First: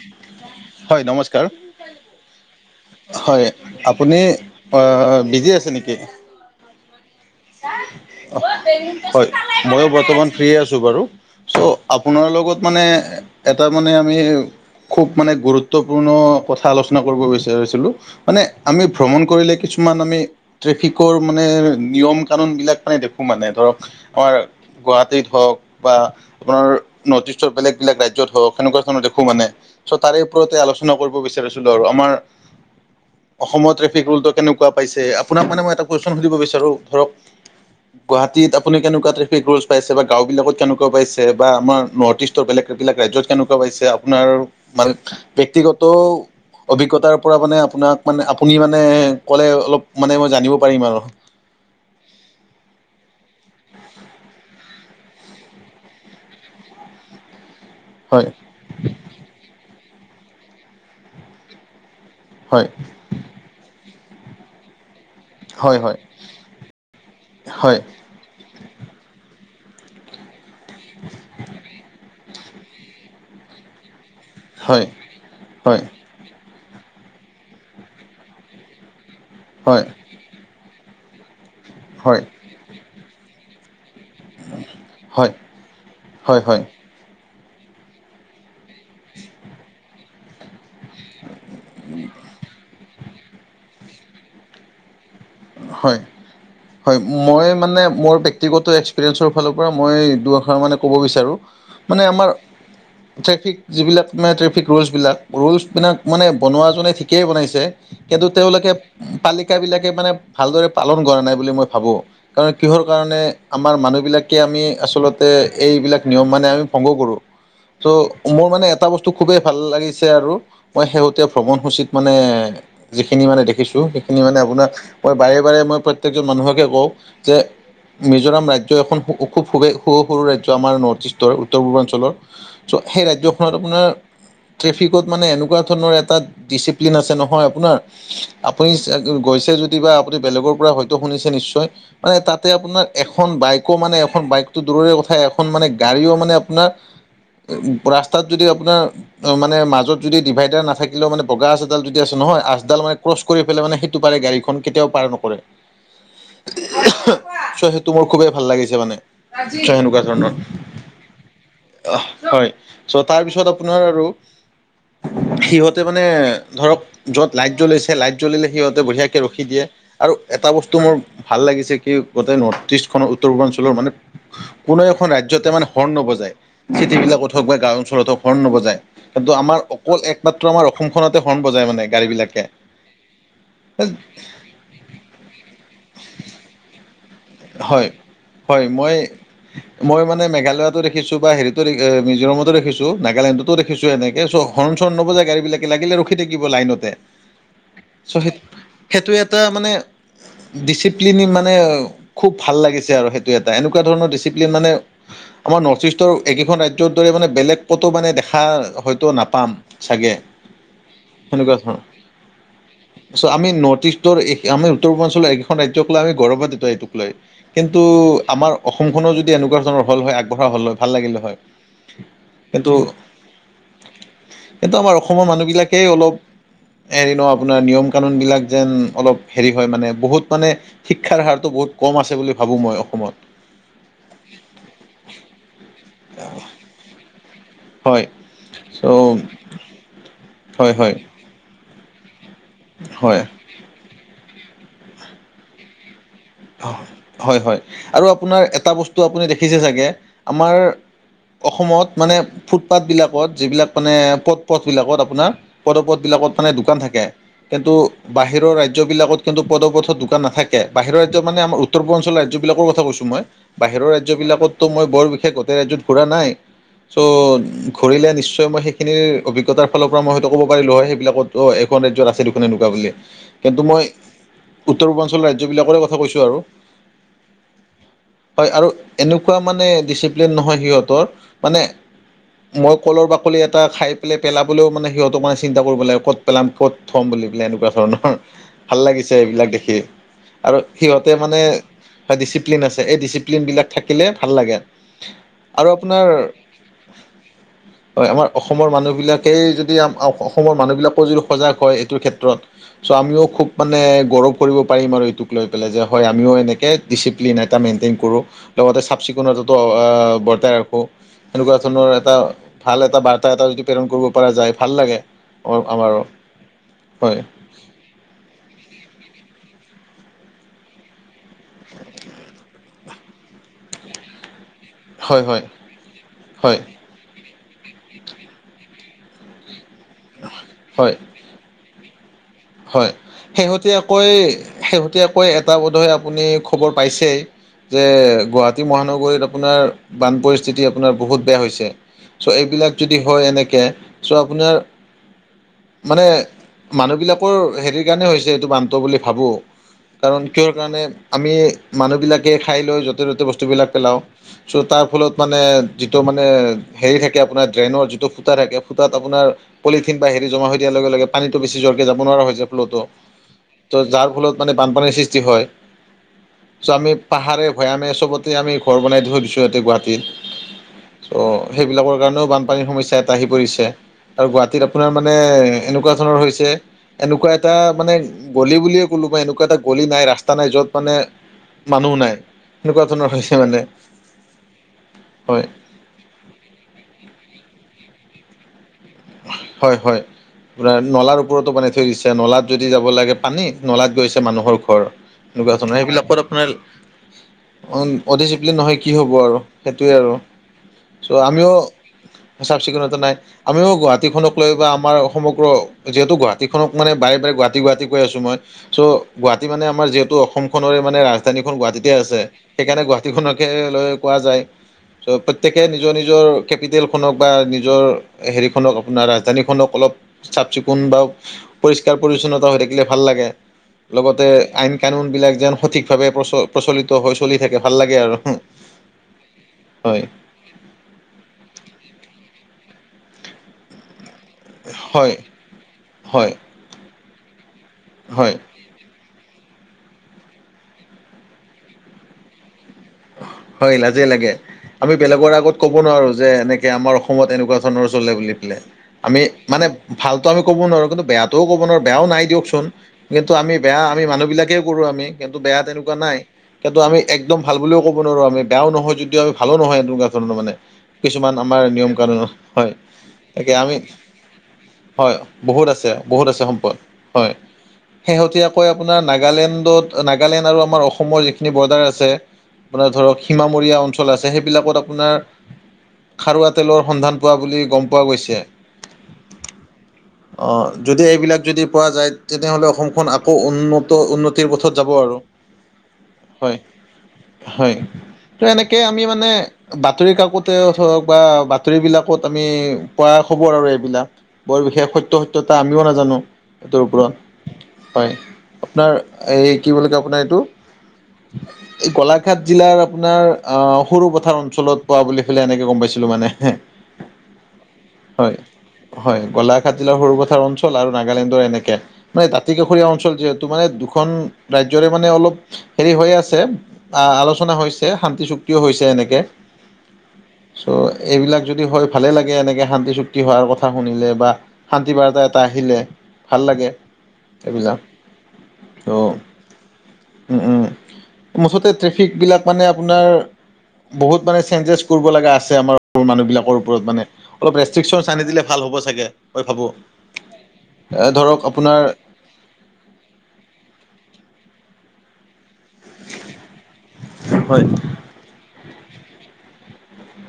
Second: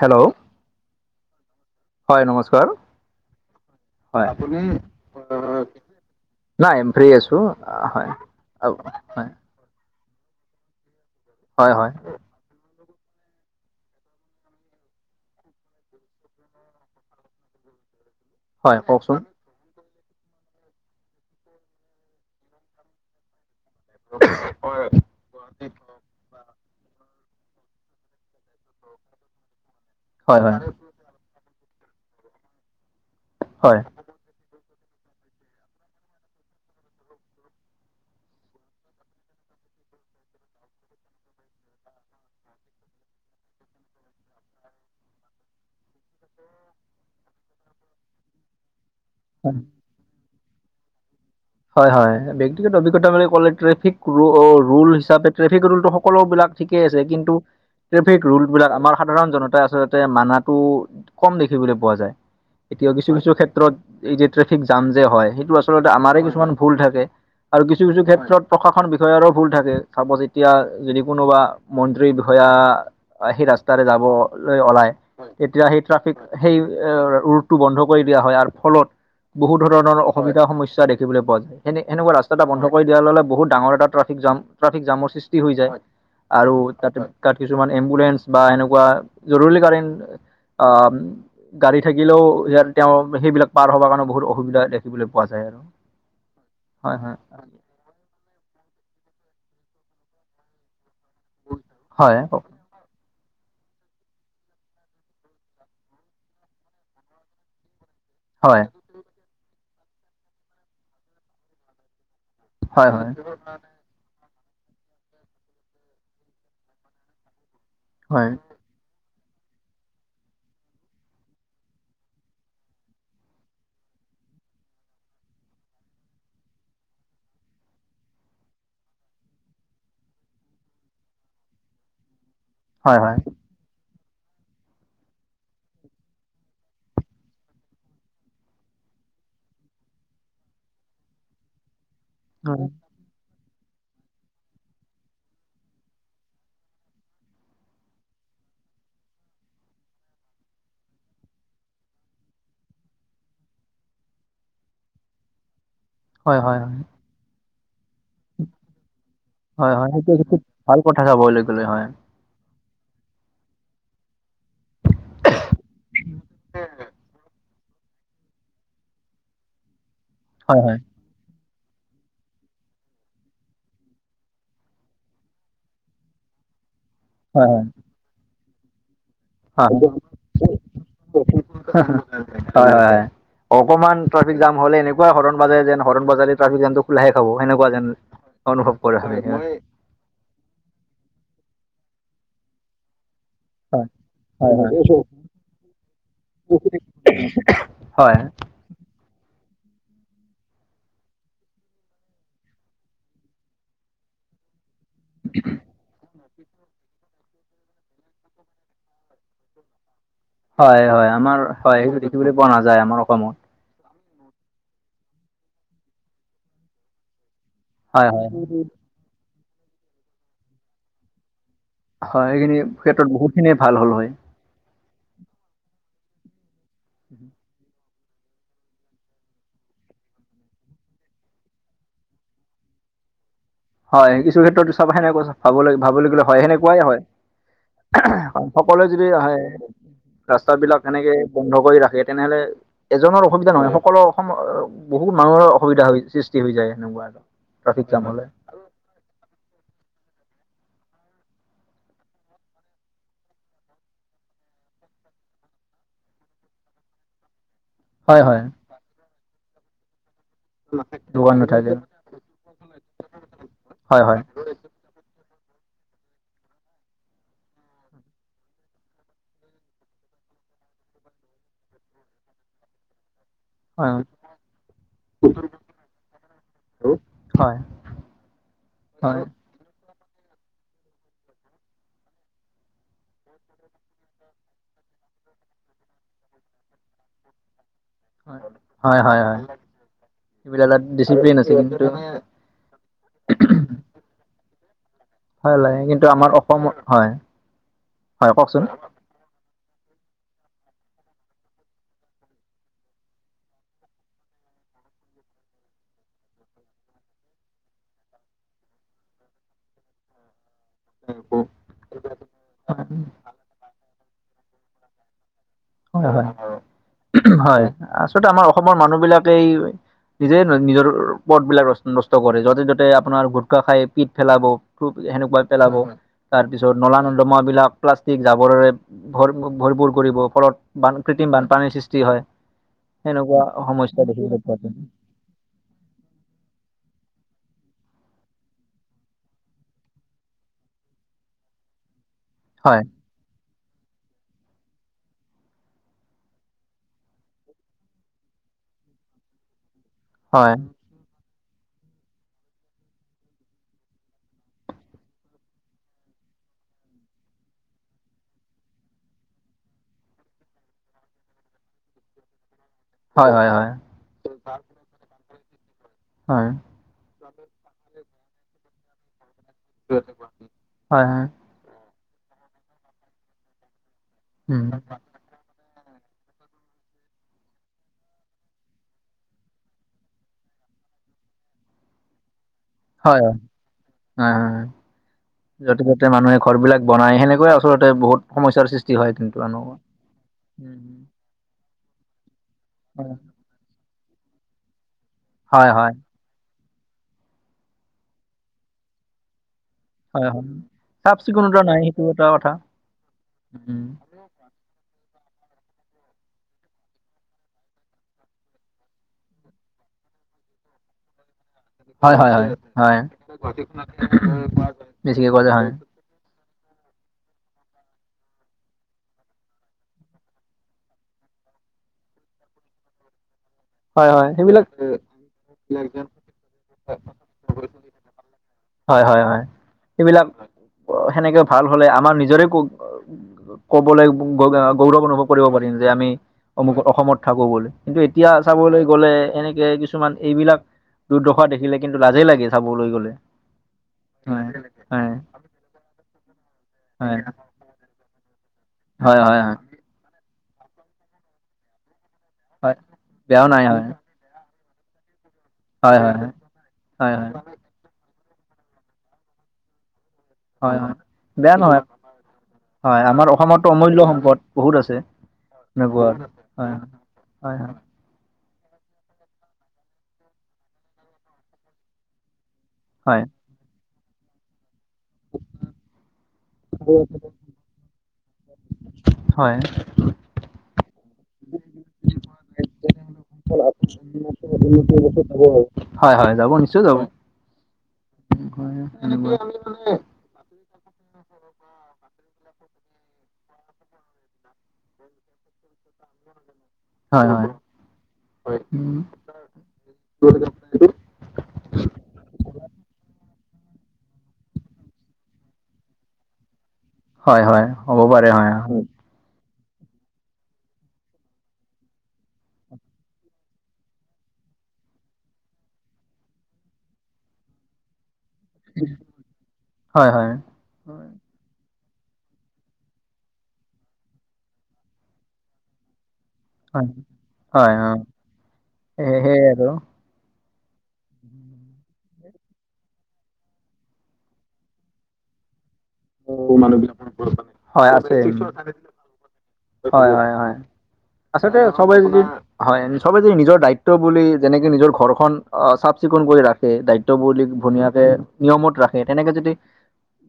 Hello হয় নমস্কাৰ। হয় নমস্কাৰ হয়, আপুনি হয় অঁ বিজি আছে নেকি? নাই ফ্ৰী আছো হয় হয়। ময়ো বৰ্তমান ফ্ৰী আছো বাৰু, চ' হয় হয় আপোনাৰ লগত মানে তাৰ মানে আমি খুব মানে গুৰুত্বপূৰ্ণ কথা আলোচনা কৰিব বিচাৰিছিলো। মানে হয় আমি কওকচোন ভ্ৰমণ কৰিলে কিছুমান আমি ট্ৰেফিকৰ মানে নিয়ম কানুনবিলাক মানে মানে ধৰক আমাৰ গুৱাহাটীত হওক বা আপোনাৰ নৰ্থ ইষ্টৰ বেলেগ - বেলেগ ৰাজ্যত হওক সেনেকুৱা ধৰণৰ দেখো মানে চ' তাৰে হয় ওপতে হয় আলোচনা কৰিব বিচাৰিছিলো আৰু আমাৰ অসমৰ হয় ট্ৰেফিক হোলটো কেনেকুৱা পাইছে? আপোনাক মানে মই এটা কোৱেচন সুধিব বিচাৰো ধৰক গুৱাহাটীত আপুনি কেনেকুৱা ট্ৰেফিক ৰোলচ পাইছে বা গাঁওবিলাকত কেনেকুৱা পাইছে বা আমাৰ নৰ্থ ইষ্টৰ বেলেগবিলাক ৰাজ্যত কেনেকুৱা পাইছে আপোনাৰ মানে ব্যক্তিগত অভিজ্ঞতাৰ পৰা মানে আপোনাক মানে আপুনি মানে ক'লে অলপ মানে মই জানিব পাৰিম আৰু হয় হয় ব্যক্তিগত অভিজ্ঞতা বুলি ক'লে ট্ৰেফিক ৰোল হিচাপে ট্ৰেফিক ৰোলটো সকলোবিলাক ঠিকেই আছে কিন্তু ট্ৰেফিক হয় ৰুল বিলাক আমাৰ সাধাৰণ জনতাই আচলতে মানাটো কম দেখিবলৈ পোৱা যায় হয় এতিয়াও কিছু কিছু ক্ষেত্ৰত এই যে ট্ৰেফিক জাম যে হয় সেইটো আচলতে আমাৰে কিছুমান ভুল থাকে আৰু হয় কিছু কিছু ক্ষেত্ৰত প্ৰশাসন বিষয়াৰো ভুল থাকে চাব যেতিয়া যদি কোনোবা মন্ত্ৰীৰ বিষয়া সেই ৰাস্তাৰে যাব ল হয় হয় ওলাই তেতিয়া সেই হয় ট্ৰফিক সেই ৰুটটো বন্ধ কৰি দিয়া হয় আৰু ফলত বহুত হয় ধৰণ অসুবিধা সমস্যা দেখিবলৈ পোৱা যায় এনে এনেকুৱা হয় ৰাস্তা এটা বন্ধ কৰি দিয়া লগে লগে বহুত ডাঙৰ এটা জাম ট্ৰেফিক জামৰ হয় সৃষ্টি হৈ যায় হয় আৰু হয় তাতে তাত কিছুমান এম্বুলেন্ঞ্চ বা এনেকুৱা জৰুৰীকালীন অ', গাড়ী থাকিলেও ইয়াৰ তেওঁ সেইবিলাক পাৰ হ'বৰ কাৰণে বহুত অসুবিধা দেখিবলৈ পোৱা যায় আৰু! হয়, হয়। মই মানে মোৰ ব্যক্তিগত এক্স ম ক ম আ [unintelligible] ট্ৰেফিক, যিবিলাক মানে ট্ৰেফিক ৰুলচবিলাক- ৰুলচবিলাক মানে বনোৱাজনে ঠিকেই বনাইছে। কিন্তু হয় তেওঁলোকে পালিকা বিলাকে মানে ভালদৰে পালন কৰা নাই বুলি মই ভাবো কাৰণ কিহৰ হয় হয় কাৰণে আমাৰ মানুহবিলাক এতিয়া আমি ম ভংগ কৰো হয় ম ম এ টো খুবেই ভাল লাগিছে আৰু মই শেহতীয়া ভ্ৰমণসূচীত মানে যিখিনি মানে দেখিছোঁ, সেইখিনি মানে আপোনাৰ মই বাৰে-বাৰে মই প্ৰত্যেকজন মানুহকে কওঁ, যে মিজোৰাম ৰাজ্য এখন খুৱ-খুৱেই সৰু-সৰু ৰাজ্য আমাৰ নৰ্থ ইষ্টৰ, উত্তৰ পূৰ্বাঞ্চলৰ। চ' হয় হয় হয় সেই ৰাজ্যখনত আপোনাৰ ট্ৰেফিকত মানে এনেকুৱা ধৰণৰ এটা ডিচিপ্লিন আছে নহয় আপোনাৰ আপুনি গৈছে যদি বা আপুনি বেলেগৰ পৰা হয়তো শুনিছে নিশ্চয় মানে তাতে আপোনাক এখন বাইকো মানে এখন বাইকতটো দূৰৰে কথা এখন মানে গাড়ীও মানে আপোনাৰ ৰাস্তাত যদি আপোনাৰ অ', মানে মাজত যদি ডিভাইডাৰ নাথাকিলেও মানে বগা আঁচডাল যদি আছে নহয়, আঁচডাল মানে ক্ৰচ কৰি পেলাই মানে সেইটো পাৰে গাড়ীখন কেতিয়াও পাৰ নকৰে হয় হয় হয় ছ সেইটো মোৰ খুবেই ভাল লাগিছে মানে ছ হয় হয় সেনেকুৱা ধৰণৰ সেইটো ভাল কথা চাবলৈ গ'লে হয় আহ হয় চ' তাৰপিছত আপোনাৰ আৰু সিহঁতে মানে ধৰক য'ত লাইট জ্বলিছে লাইট জ্বলিলে সিহঁতে বঢ়িয়াকে ৰখি ৰাখি দিয়ে আৰু এটা হয় বস্তু হয় মোৰ ভাল লাগিছে কি গোটেই নৰ্থ ইষ্টখনৰ উত্তৰ পূৰ্বাঞ্চলৰ মানে কোনো এখন ৰাজ্যতে মানে হৰ্ণ নবজায় যি টি বিলাকত হওক হয় বা হয় গাঁও অঞ্চলত হওক হৰ্ণ নবজায় কিন্তু আমাৰ হয় অকল একমাত্ৰ আমাৰ অসমখনতে হৰ্ণ বজাই মানে গাড়ী বিলাক হয় হয় অকনমান ট্ৰাফিক জাম হলে এনেকুৱা হৰণ মাৰে যেন হৰণ বাজালে ট্ৰেফিক জামটো চাব সেনেকুৱা যেন হয় হয় অনুভৱ মই কৰা হয় মই মানে মেঘালয়ো ৰাখিছোঁ হেৰিটো মিজোমতো ৰাখিছো নালেণ্ডত ফটো হয় দেখিছোঁএনেকে, চ হয় হৰন-চৰন নবজাই গাড়ী বিলাকে লাগিলে ৰখি থাকিব লাইনতে। চ' হয় সেই সেইটো এটা মানে ডিচিপ্লিন মানে খুব ভাল লাগিছে আৰু সেইটো এটা এনেকুৱা ধৰণৰ ডিচিপ্লিন মানে আমাৰ নৰ্থ ইষ্ট ত একেইখন ৰাজ্যৰ দৰে মানে বেলেগ কতো মানে দেখা হয়তো নাপাম চাগে হয় হয় আমাৰ হয় সেইটো দেখিবলৈ পোৱা নাযায় আমাৰ অসমত। এই নৰ্থ ইষ্ট। ত্তৰ আমি উত্তৰ পূৰ্বাঞ্চলৰ এইকেইখন ৰাজ্যক লৈ আমি গৌৰৱান্বিত এইটোক লৈ, কিন্তু হয় হয়। আমাৰ অসম- সকলো যদি এনেকুৱা ধৰণৰ হল হয় আগবঢ়া হল হয় ভাল লাগিল হয়। হয় সেইখিনি ক্ষেত্ৰত বহুতখিনিয়ে ভাল হ'ল হয়। এটো আমাৰ অসমৰ মানুহবিলাকেই অলপ হেৰি ন, আপোনাৰ নিয়ম- কানুনবিলাক যেন অলপ হেৰি হয় মানে বহুত মানে শিক্ষাৰ হাৰটো বহুত- কম আছে বুলি ভাবোঁ, মই অসমত। হয় কিছু ক্ষেত্ৰতো চাবাই সেনে ভাব ভাবিবলৈ হয় সেনেকুৱাই হয়। হয় সকলোৱে চ' যদি আহে- ৰাস্তা হয় বিলাক হয় সেনেকে বন্ধ কৰি ৰাখে তেনেহ'লে হয় এজনৰ অসুবিধা নহয়- সকলো অসম বহুত মানুহৰ অসুবিধা হয়। হয় হয় আৰু আপোনাৰ এটা বস্তু আপুনি দেখিছে চাগে আমাৰ- অসমত মানে ফুটপাথবিলাকত যিবিলাক মানে পথ পথবিলাকত আপোনাৰ- পদপথ বিলাকত মানে দোকান থাকে। কিন্তু- হয় হয়। বাহিৰৰ ৰাজ্যবিলাকত কিন্তু পদপথত দোকান নাথাকে বাহিৰৰ ৰাজ্য- যোগান মানে আমাৰ নুঠাই যে উত্তৰ পূৰ্বাঞ্চলৰ ৰাজ্য বিাকৰ কথা কৈছো মই, বাহিৰ হয় হয় ৰাজ্যবিলাক- কত টো মই বৰ বিশেষ গোটেই ৰাজ্যত ফুৰা নাই। চ' ঘূৰিলে নিশ্চয় মই সেইখিনিৰ অভিজ্ঞতাৰ ফালৰ পৰা মই হয়তো ক'ব পাৰিলোঁ হয় সেইবিলাকত- অ', এখন ৰাজ্যত আছে দেখোন এনেকুৱা বুলি, কিন্তু মই হয় উত্তৰ পূৰ্বাঞ্চলৰ ৰাজ্যবিলাকৰে কথা- কৈছোঁ আৰু, হয় হয় আৰু হয় এনেকুৱা- মানে ডিচিপ্লিন নহয় সিহঁতৰ মানে- মই কলৰ বাকলি এটা খাই পেলাই পেলাবলৈও মানে সিহঁতক মানে চিন্তা কৰিব লাগে ক'ত- পেলাম ক'ত থ'ম বুলি পেলাই এনেকুৱা ধৰণৰ ভাল হয় লাগিছে হয় হয় এইবিলাক দেখি আৰু- এইবিলাক এটা সিহঁতে ডিচিপ্লিন মানে আছে কিন্তু ডিচিপ্লিন আছে এই ডিচিপ্লিন বিলাক থাকিলে ভাল লাগে। হয় আৰু লাগে আপোনাৰ কিন্তু আমাৰ অসমত হয় অ আমাৰ হয় কওকচোন অসমৰ মানুহ বিলাক- সেই যদি অসমৰ মানুহবিলাকো যদি সজাগ হয় এইটোৰ ক্ষেত্ৰত। চ' আমিও খুব মানে গৌৰৱ কৰিব পাৰিম আৰু এইটোক। লৈ পেলাই যে হয় আমিও এনেকৈ ডিচিপ্লিন এটা মেইনটেইন কৰোঁ। লগতে চাফ চিকুণতো বৰ্জ্য ৰাখোঁ। হ সেনেকুৱা ধৰণৰ এটা ভাল এটা বাৰ্তা এটা যদি প্ৰেৰণ কৰিব পৰা যায় ভাল লাগে। আমাৰো হয় হয় হয়। আচলতে আমাৰ অসমৰ মানুহ বিলাকে নিজে নিজৰ- পথবিলাক নষ্ট কৰে য'তে ত'তে আপোনাৰ গুটখা খাই পিট পেলাব। খুব হয় সেনেকুৱা হয় পেলাব তাৰ হয় পিছত নলা নৰ্দ- দমাবিলাক প্লাষ্টিক জাৱৰেৰে ভৰ, ভৰপূৰ কৰিব। ফলত- হয় বান কৃত্ৰিম বানপানীৰ সৃষ্টি হয় হয় সেনেকুৱা সমস্যা দেখিবলৈ পোৱা যায়। এনেকৈ এটা বোধয়ে আপুনি খবৰ পাইছেই। যে গুৱাহাটী মহানগৰীত আপোনাৰ বান পৰিস্থিতি আপোনাৰ বহুত বেয়া হৈছে। চ' এইবিলাক যদি হয় এনেকে চ' আপোনাৰ- মানে মানুহবিলাকৰ হেৰিৰ কাৰণে হৈছে এইটো বানটো বুলি ভাবোঁ- কাৰণ কিহৰ হয় কাৰণে আমি মানুহবিলাকে খাই লৈ য'তে ত'তে বস্তুবিলাক পেলাওঁ। চ' তাৰ ফলত মানে যিটো মানে হেৰি থাকে আপোনাৰ ড্ৰেইনৰ যিটো ফুটা থাকে ফুতাত আপোনাৰ- পলিথিন বা হেৰি জমা হৈ দিয়াৰ লগে লগে পানীটো বেছি জ্বৰকৈ যাব নোৱাৰা হৈছে ফ্ল'টো। হয়' হয়' হয়'। যাৰ ফলত মানে বানপানীৰ সৃষ্টি হয়। হয়। চ' আমি পাহাৰে ভৈয়ামে চবতে আমি ঘৰ বনাই থৈ দিছোঁ ইহঁতে হয়, গুৱাহাটীত অ। হয়, সেইবিলাকৰ কাৰণেও বানপানীৰ সমস্যা এটা আহি পৰিছে, আৰু উম, গুৱাহাটীত আপোনাৰ মানে এনেকুৱা ধৰণৰ হৈছে। ছে এনেকুৱা এটা মানে গলি বুলিয়ে ক'লো মই এনেকুৱা এটা গলি নাই ৰাস্তা নাই যত মানে। মানুহ নাই এনেকুৱা ধৰণৰ হয়, হয়, হৈছে মানে হয়, হয়, হয়। হয়। য'তে ত'তে মানুহে ঘৰবিলাক বনাই সেনেকুৱে আচলতে বহুত। সমস্যাৰ সৃষ্টি হয়, কিন্তু হয় হয়। আপোনাৰ [unintelligible] নলাৰ ওপৰতো বনাই থৈ দিছে নলাত যদি যাব লাগে হয়, পানী নলাত গৈছে মানুহৰ ঘৰ। এনেকুৱা হয়, ধৰণৰ, হয়, সেইবিলাকত আপোনাৰ অডিচিপ্লিন নহয় কি হ'ব আৰু। সেইটোৱেই আৰু হয়, হয়। চাফ চ' আমিও চিকুণতা নাই সেইটো এটা কথা। চাফ চিকুণতা নাই আমিও। উম, সেইখনক লৈও বা আমাৰ সমগ্ৰ যিহেতু গুৱাহাটীখনক মানে বাৰে বাৰে গুৱাহাটী গুৱাহাটী কৈ আছো মই। চ' গুৱাহাটী মানে আমাৰ যিহেতু অসম খনেৰে মানে ৰা। ধানীখন গুৱাহাটীতে হয়, আছে হয়, হয়, সেইকাৰণে হয়, গুৱাহীখনকে লৈ কোৱা যায় বেছিকে কৰা প্ৰতেকে হয়। নিজ নিজ। জৰ কেপিটেলখনক নিজৰ হেৰিক। [inaudible] আপোনাৰ ৰাজধানীখনক অলপ চাফ চিকুণ বা। পৰিষ্কাৰ পৰিচ্ছন্নাটা হৈ থাকিলে ভাল লাগে। হয়, লগতে হয়, সেইবিলাক আইন কানুন বিলাক যেন সঠিকভাৱে প্ৰচ প্ৰচলিত হৈ চলি থাকে ভাল লাগে আৰু হো। হয় হয় হয় সেবিলাক সেনেকে ভাল হলে আমাৰ নিজৰে [inaudible] ক'বলৈ গৌৰৱ হয় অনুভৱ কৰিব পাৰিম যে আমি হয় অমুকত অসমত থাকো বুলি। কিন্তু এতিয়া হয় চাবলৈ গ'লে এনেক। কে কিছুমান এইবিলাক দুৰ্দৰ্শা দেখিলে কিন্তু লাজেই লাগে চাবলৈ গ'লে। হয় লাজেই লাগে হয় আমি হয় বেলেগৰ আগত কব নোৱাৰো যে এনেকে আমাৰ হয় অসমত এনেকুৱা। সৰু লৰা ছোৱালীলৈ বুলি পেলে হয় আমি হয় হয় মানে ভালতো আমি ক'ব নোৱাৰো কিন্তু বেয়াটোও ক'ব নোৱাৰো বেয়াও নাই দিয়ক। চোন হয় কিন্তু বেয়াও আমি নাই বেয়া হয় আমি মানুহ বিলাকে কৰো আমি। কিন্তু বেয়া তেনেকুৱা হয় নাই হয় কিন্তু আমি হয় হয় একদম ভাল বুলিও ক'ব নোৱাৰো আমি বেয়াও নহয় যদিও ভালো নহয় এনেকুৱা। [inaudible] মানে হয় হয় কিছুমান বেয়া আমাৰ নহয় নিয়ম কানুন হয় আমাৰ তাকে অসমতো আমি অমূল্য সম্পদ বহুত আছে হয় বহুত আছে এনেকুৱা বহুত আছে সম্পদ হয় হয়। শেহতীয়াকৈ আপোনাৰ নাগালেণ্ডত নাগালেণ্ড আৰু আমাৰ অসমৰ যিখিনি বৰ্ডাৰ আছে। আপোনাৰ ধৰক হয় সীমামূৰীয়া অঞ্চল আছে সেইবিলাকত আপোনাৰ খাৰুৱাত। তেলৰ সন্ধান পোৱা বুলি গম পোৱা গৈছে। হয় অঁ যদি এইবিলাক যদি পোৱা যায় তেনেহ'লে অসমখন। আকৌ উন্নত উন্নতিৰ পথত যাব আৰু [inaudible] হয় হয় যাব নিশ্চয় যাব। হয় ত এনেকে আমি মানে হয় বাতৰি কাকত। তে ধৰক বা বাতৰিবলাকত আমি পোৱা খবৰ আৰু এইবিলাক। বৰ বিশেষ সত্য সত্যতা আমিও নাজানো। এইটোৰ হয় হয় ওপৰত হয়, উম, আপোনাৰ এই কি বুলি কয় আপোনাৰ এইটো। [inaudible] এই গোলাঘাট জিলাৰ আপোনাৰ আহ সৰু পথাৰ অঞ্চলত পোৱা বুলি কেনে এনেকে গম পাইছিলো মানে। হয় হয় হ'ব পাৰে হয় [inaudible] হয় গোলাঘাট জিলাৰ সৰুপথাৰ অঞ্চল আৰু নাগালেণ্ডৰ এনেকে। মানে দাঁতি কাষৰীয়া অঞ্চল যিহেতু মানে দুখন ৰাজ্যৰে মানে অলপ হেৰি হৈ আছে। আ আলোচনা হৈছে শান্তি চুক্তিও হৈছে এনেকৈ। হয় হয়। চ' এইবিলাক যদি হয় ভালে লাগে, এনেকে শান্তি চুক্তি হোৱাৰ কথা শুনিলে বা। শান্তি বাৰ্তা এটা আহিলে। ভাল লাগে হয় সেইবিলাক হয় অ সেই অঁ, সেয়ে আৰু উম উম। মুঠতে ট্ৰেফিক বিলাক মানে আপোনাৰ বহুত মানে চেঞ্জেছ কৰিব লগা আছে আমাৰ মানুহবিলাকৰ ওপৰত মানে অলপ হয় ৰেষ্ট্ৰিক্যন আছে। আনি দিলে ভাল হ'ব চাগে মই ভাবোঁ। হয় হয় হয় এ ধৰক আচলতে আপোনাৰ চবে যদি হয় আমি চবে যদি নিজৰ দায়িত্ব বুলি যেনেকে নিজৰ ঘৰখন অ' চাফ চিকুণ কৰি ৰাখে দায়িত্ব বুলি হয় ধুনীয়াকে- নিয়মত ৰাখে তেনেকে যদি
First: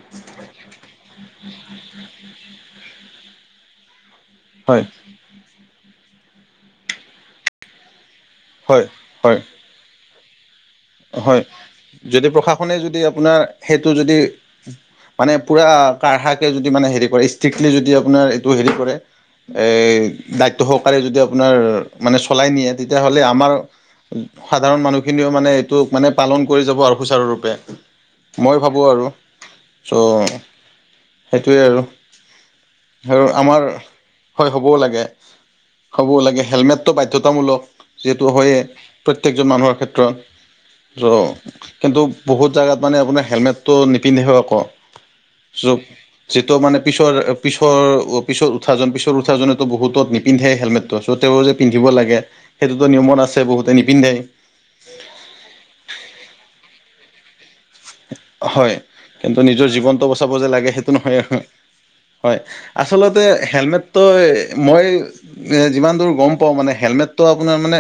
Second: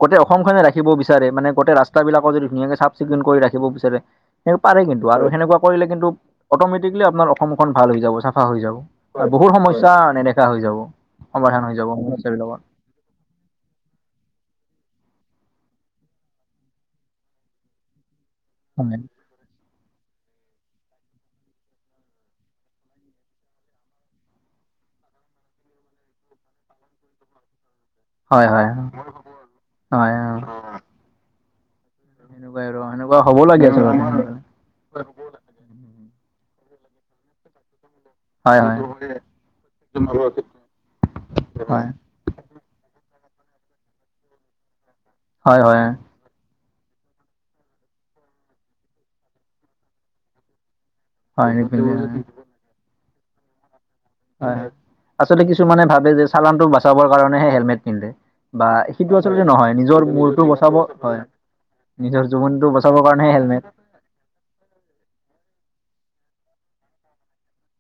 গোটেই অসম খনে ৰাখিব বিচাৰে মানে গোটেই ৰাস্তা বিলাকৰ যদি ধুনীয়াকে চাপ চিকুন কৰি ৰাখিব বিচাৰে সেই পাৰে হয় কিন্তু আৰু সেনেকুৱা কৰিলে কিন্ত অতমেটিক্লি আপোনাৰ অসমখন ভাল হৈ যাব চাফা হৈ যাব হয় হয় বহুত সমস্যা হৈ যাব। হয়, সমাধান হৈ যাব যদি সমস্যাবিলাকৰ। প্ৰশাসনে যদি আপোনাৰ সেইটো যদি মানে পূৰা কাঢ়াকৈ যদি মানে হেৰি কৰে ষ্ট্ৰিক্টলি যদি আপোনাৰ টো হেৰি কৰে এ দায়িত্ব সহকাৰে যদি আপোনাৰ মানে চলাই নিয়ে, তেতিয়াহ'লে আমাৰ সাধাৰণ মানুহখিনিও মানে এইটো মানে পালন কৰি যাব আৰু সুচাৰুৰূপে। হয় মই হয় ভাবোঁ আৰু হয় ছ' অ সেইটোৱে আৰু। সেনেকুৱাই সেনেকুৱা আৰু হ'ব আমাৰ লাগে আচলতে সোনকালে। হয়। হ'বও লাগে, হ'ব লাগে হেলমেতটো বাধ্যতামূলক যিহেতু হয়েই হয় হয় প্ৰত্যেকজন মানুহৰ ক্ষেত্ৰত। [unintelligible] হয় কিন্তু বহুত জেগাত মানে আপোনাৰ হেলমেটটো নিপিন্ধিবে আকৌ। হয় চব হয় যিটো মানে পিছৰ-পিছৰ পিছত উঠাজন পিছৰ উঠাজনেতো বহুতত নিপিন্ধে হেলমেট। তাৰপিছত তেওঁও হয় যে পিন্ধিব নিপিন্ধে লাগে হয় সেইটোতো নিয়মত আছে বহুতে নিপিন্ধে। হয় হয়, আচলতে কিছুমানে ভাবে যে চালানটো বাচাবৰ কাৰণেহে হেলমেট- পিন্ধে বা হয় সেইটো কিন্তু আচলতে নহয় নিজৰ জীৱনটো মূৰটো যে লাগে বচাব সেইটো নহয় হয়। আৰু নিজৰ জীৱনটো বচাবৰ কাৰণেহে হেলমেট। তই, মই যিমান দূৰ গম পাওঁ মানে হেলমেটটো আপোনাৰ মানে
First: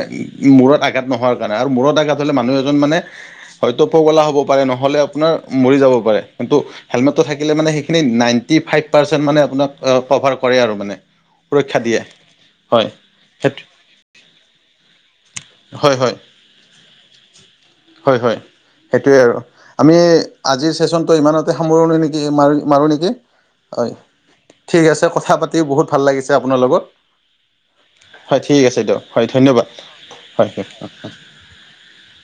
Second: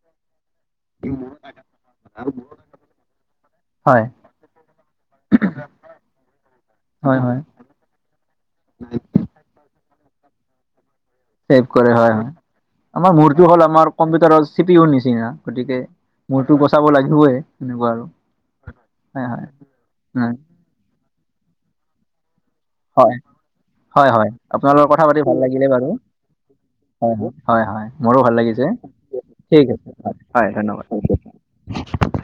মূৰত আঘাত নহোৱাৰ কাৰণে আৰু মূৰত আঘাত হ'লে মানুহ এজন মানে হয়তো হয় পগলা হ'ব পাৰে নহয়- তেওঁ আপোনাৰ মৰি যাব পাৰে কিন্তু হয় হেলমেটটো হয় থাকিলে আৰু মানে সেইখিনি নাইনটি ফাইভ পাৰচেণ্ট মানে আপোনাৰ ক'ভাৰ কৰে আৰু মানে। ছেভ সুৰক্ষা কৰে দিয়ে হয় হয়, হয় আমাৰ মূৰটো সেইটো হ'ল আমাৰ কম্পিউটাৰৰ চিপিউৰ নিচিনা। গতিকে- হয় হয় মোৰতো বচাব লাগিবই এনেকুৱা আৰু। হয় হয় সেইটোৱে হয় আৰু হয় আমি উম আজিৰ চেচনটো ইমানতে সামৰো নেকি মাৰি মাৰোঁ নেকি। হয় হয় হয়, আপোনাৰ ঠিক লগত কথা আছে পাতি ভাল লাগিলে বহুত বাৰু। ভাল লাগিছে আপোনাৰ লগত হয় হয়, মোৰো ভাল হয় ঠিক লাগিছে আছে দিয়ক হয় ধন্যবাদ ঠিক আছে, হয় হয় ধন্যবাদ থেংক ইউ। [unintelligible]